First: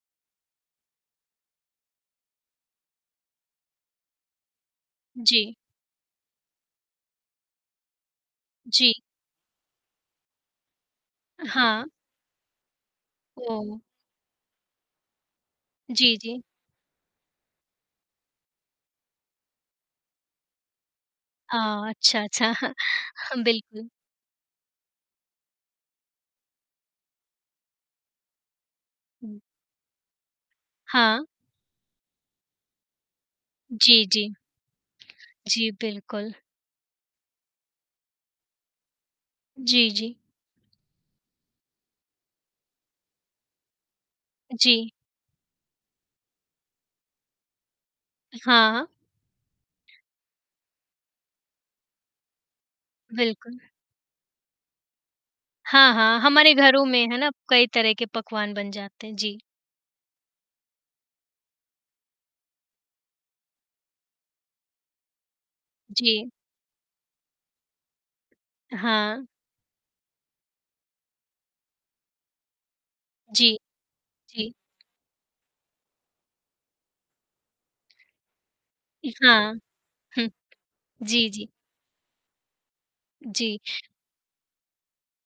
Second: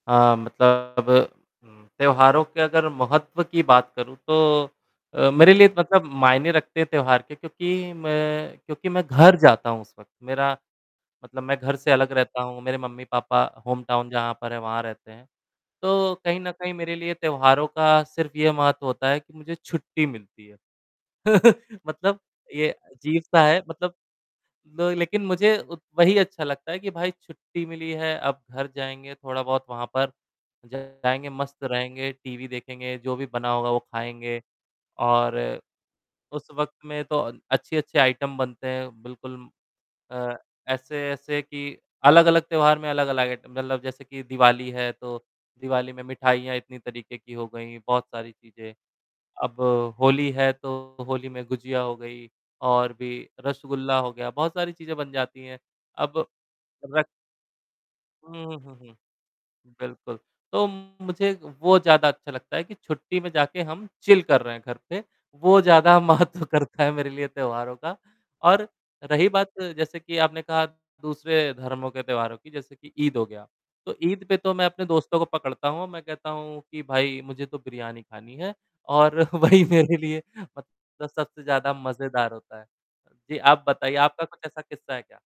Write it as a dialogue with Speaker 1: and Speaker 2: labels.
Speaker 1: हाँ, मतलब त्योहारों के अगर महत्व की बात करूँ तो अ,
Speaker 2: जी।
Speaker 1: मेरे लिए मतलब मायने रखते हैं, त्योहार के क्योंकि मैं क्योंकि
Speaker 2: जी।
Speaker 1: मैं घर जाता हूँ उस वक़्त, मेरा मतलब, मैं घर से
Speaker 2: हाँ।
Speaker 1: अलग रहता हूँ, मेरे मम्मी-पापा
Speaker 2: ओ।
Speaker 1: होम टाउन जहाँ पर हैं, वहाँ रहते हैं, तो
Speaker 2: जी,
Speaker 1: कहीं
Speaker 2: जी।
Speaker 1: न कहीं मेरे लिए त्योहारों का सिर्फ़ ये महत्व होता है कि मुझे छुट्टी मिलती है।
Speaker 2: अ,
Speaker 1: मतलब
Speaker 2: अच्छा, अच्छा।
Speaker 1: ये अजीब-सा है
Speaker 2: बिल्कुल।
Speaker 1: मतलब लो लेकिन मुझे उत वही अच्छा लगता है कि भाई छुट्टी मिली है, अब घर जाएँगे
Speaker 2: हुँ।
Speaker 1: थोड़ा-बहुत वहाँ पर
Speaker 2: हाँ।
Speaker 1: जाएँगे मस्त रहेंगे, टीवी देखेंगे, जो भी बना होगा वो
Speaker 2: जी, जी।
Speaker 1: खाएँगे। और
Speaker 2: जी, बिल्कुल।
Speaker 1: उस वक़्त में तो अ, अच्छी-अच्छी आइटम बनते हैं बिल्कुल
Speaker 2: जी, जी।
Speaker 1: अ, ऐसे-ऐसे कि अलग-अलग त्योहार में अलग-अलग आइटम मतलब जैसे कि दिवाली
Speaker 2: जी।
Speaker 1: है, तो दिवाली में मिठाइयाँ इतनी तरीके की हो गईं, बहुत सारी चीज़ें।
Speaker 2: हाँ।
Speaker 1: अब होली है तो होली में गुजिया हो गई और भी
Speaker 2: बिल्कुल।
Speaker 1: रसगुल्ला हो गया, बहुत सारी चीज़ें बन जाती हैं।
Speaker 2: हाँ, हाँ।
Speaker 1: अब
Speaker 2: हमारे घरों में
Speaker 1: रक
Speaker 2: है ना, कई तरह के पकवान
Speaker 1: हुँ,
Speaker 2: बन
Speaker 1: हुँ, हुँ,
Speaker 2: जाते हैं। जी।
Speaker 1: बिल्कुल। तो मुझे वो ज़्यादा अच्छा लगता है कि छुट्टी में जाके हम चिल कर रहे हैं घर पे, वो ज़्यादा
Speaker 2: जी।
Speaker 1: महत्व करता है मेरे लिए त्योहारों का। और
Speaker 2: हाँ।
Speaker 1: रही बात जैसे कि आपने कहा दूसरे धर्मों के त्योहारों की जैसे कि ईद हो गया,
Speaker 2: जी,
Speaker 1: तो ईद पे
Speaker 2: जी।
Speaker 1: तो मैं अपने दोस्तों को पकड़ता हूँ, मैं कहता हूँ कि, "भाई मुझे तो बिरयानी खानी है" और
Speaker 2: हाँ।
Speaker 1: वही मेरे लिए
Speaker 2: हुँ।
Speaker 1: मतलब
Speaker 2: जी,
Speaker 1: सबसे
Speaker 2: जी।
Speaker 1: ज़्यादा मज़ेदार होता है। जी,
Speaker 2: जी।
Speaker 1: आप बताइए आपका कुछ ऐसा किस्सा है क्या?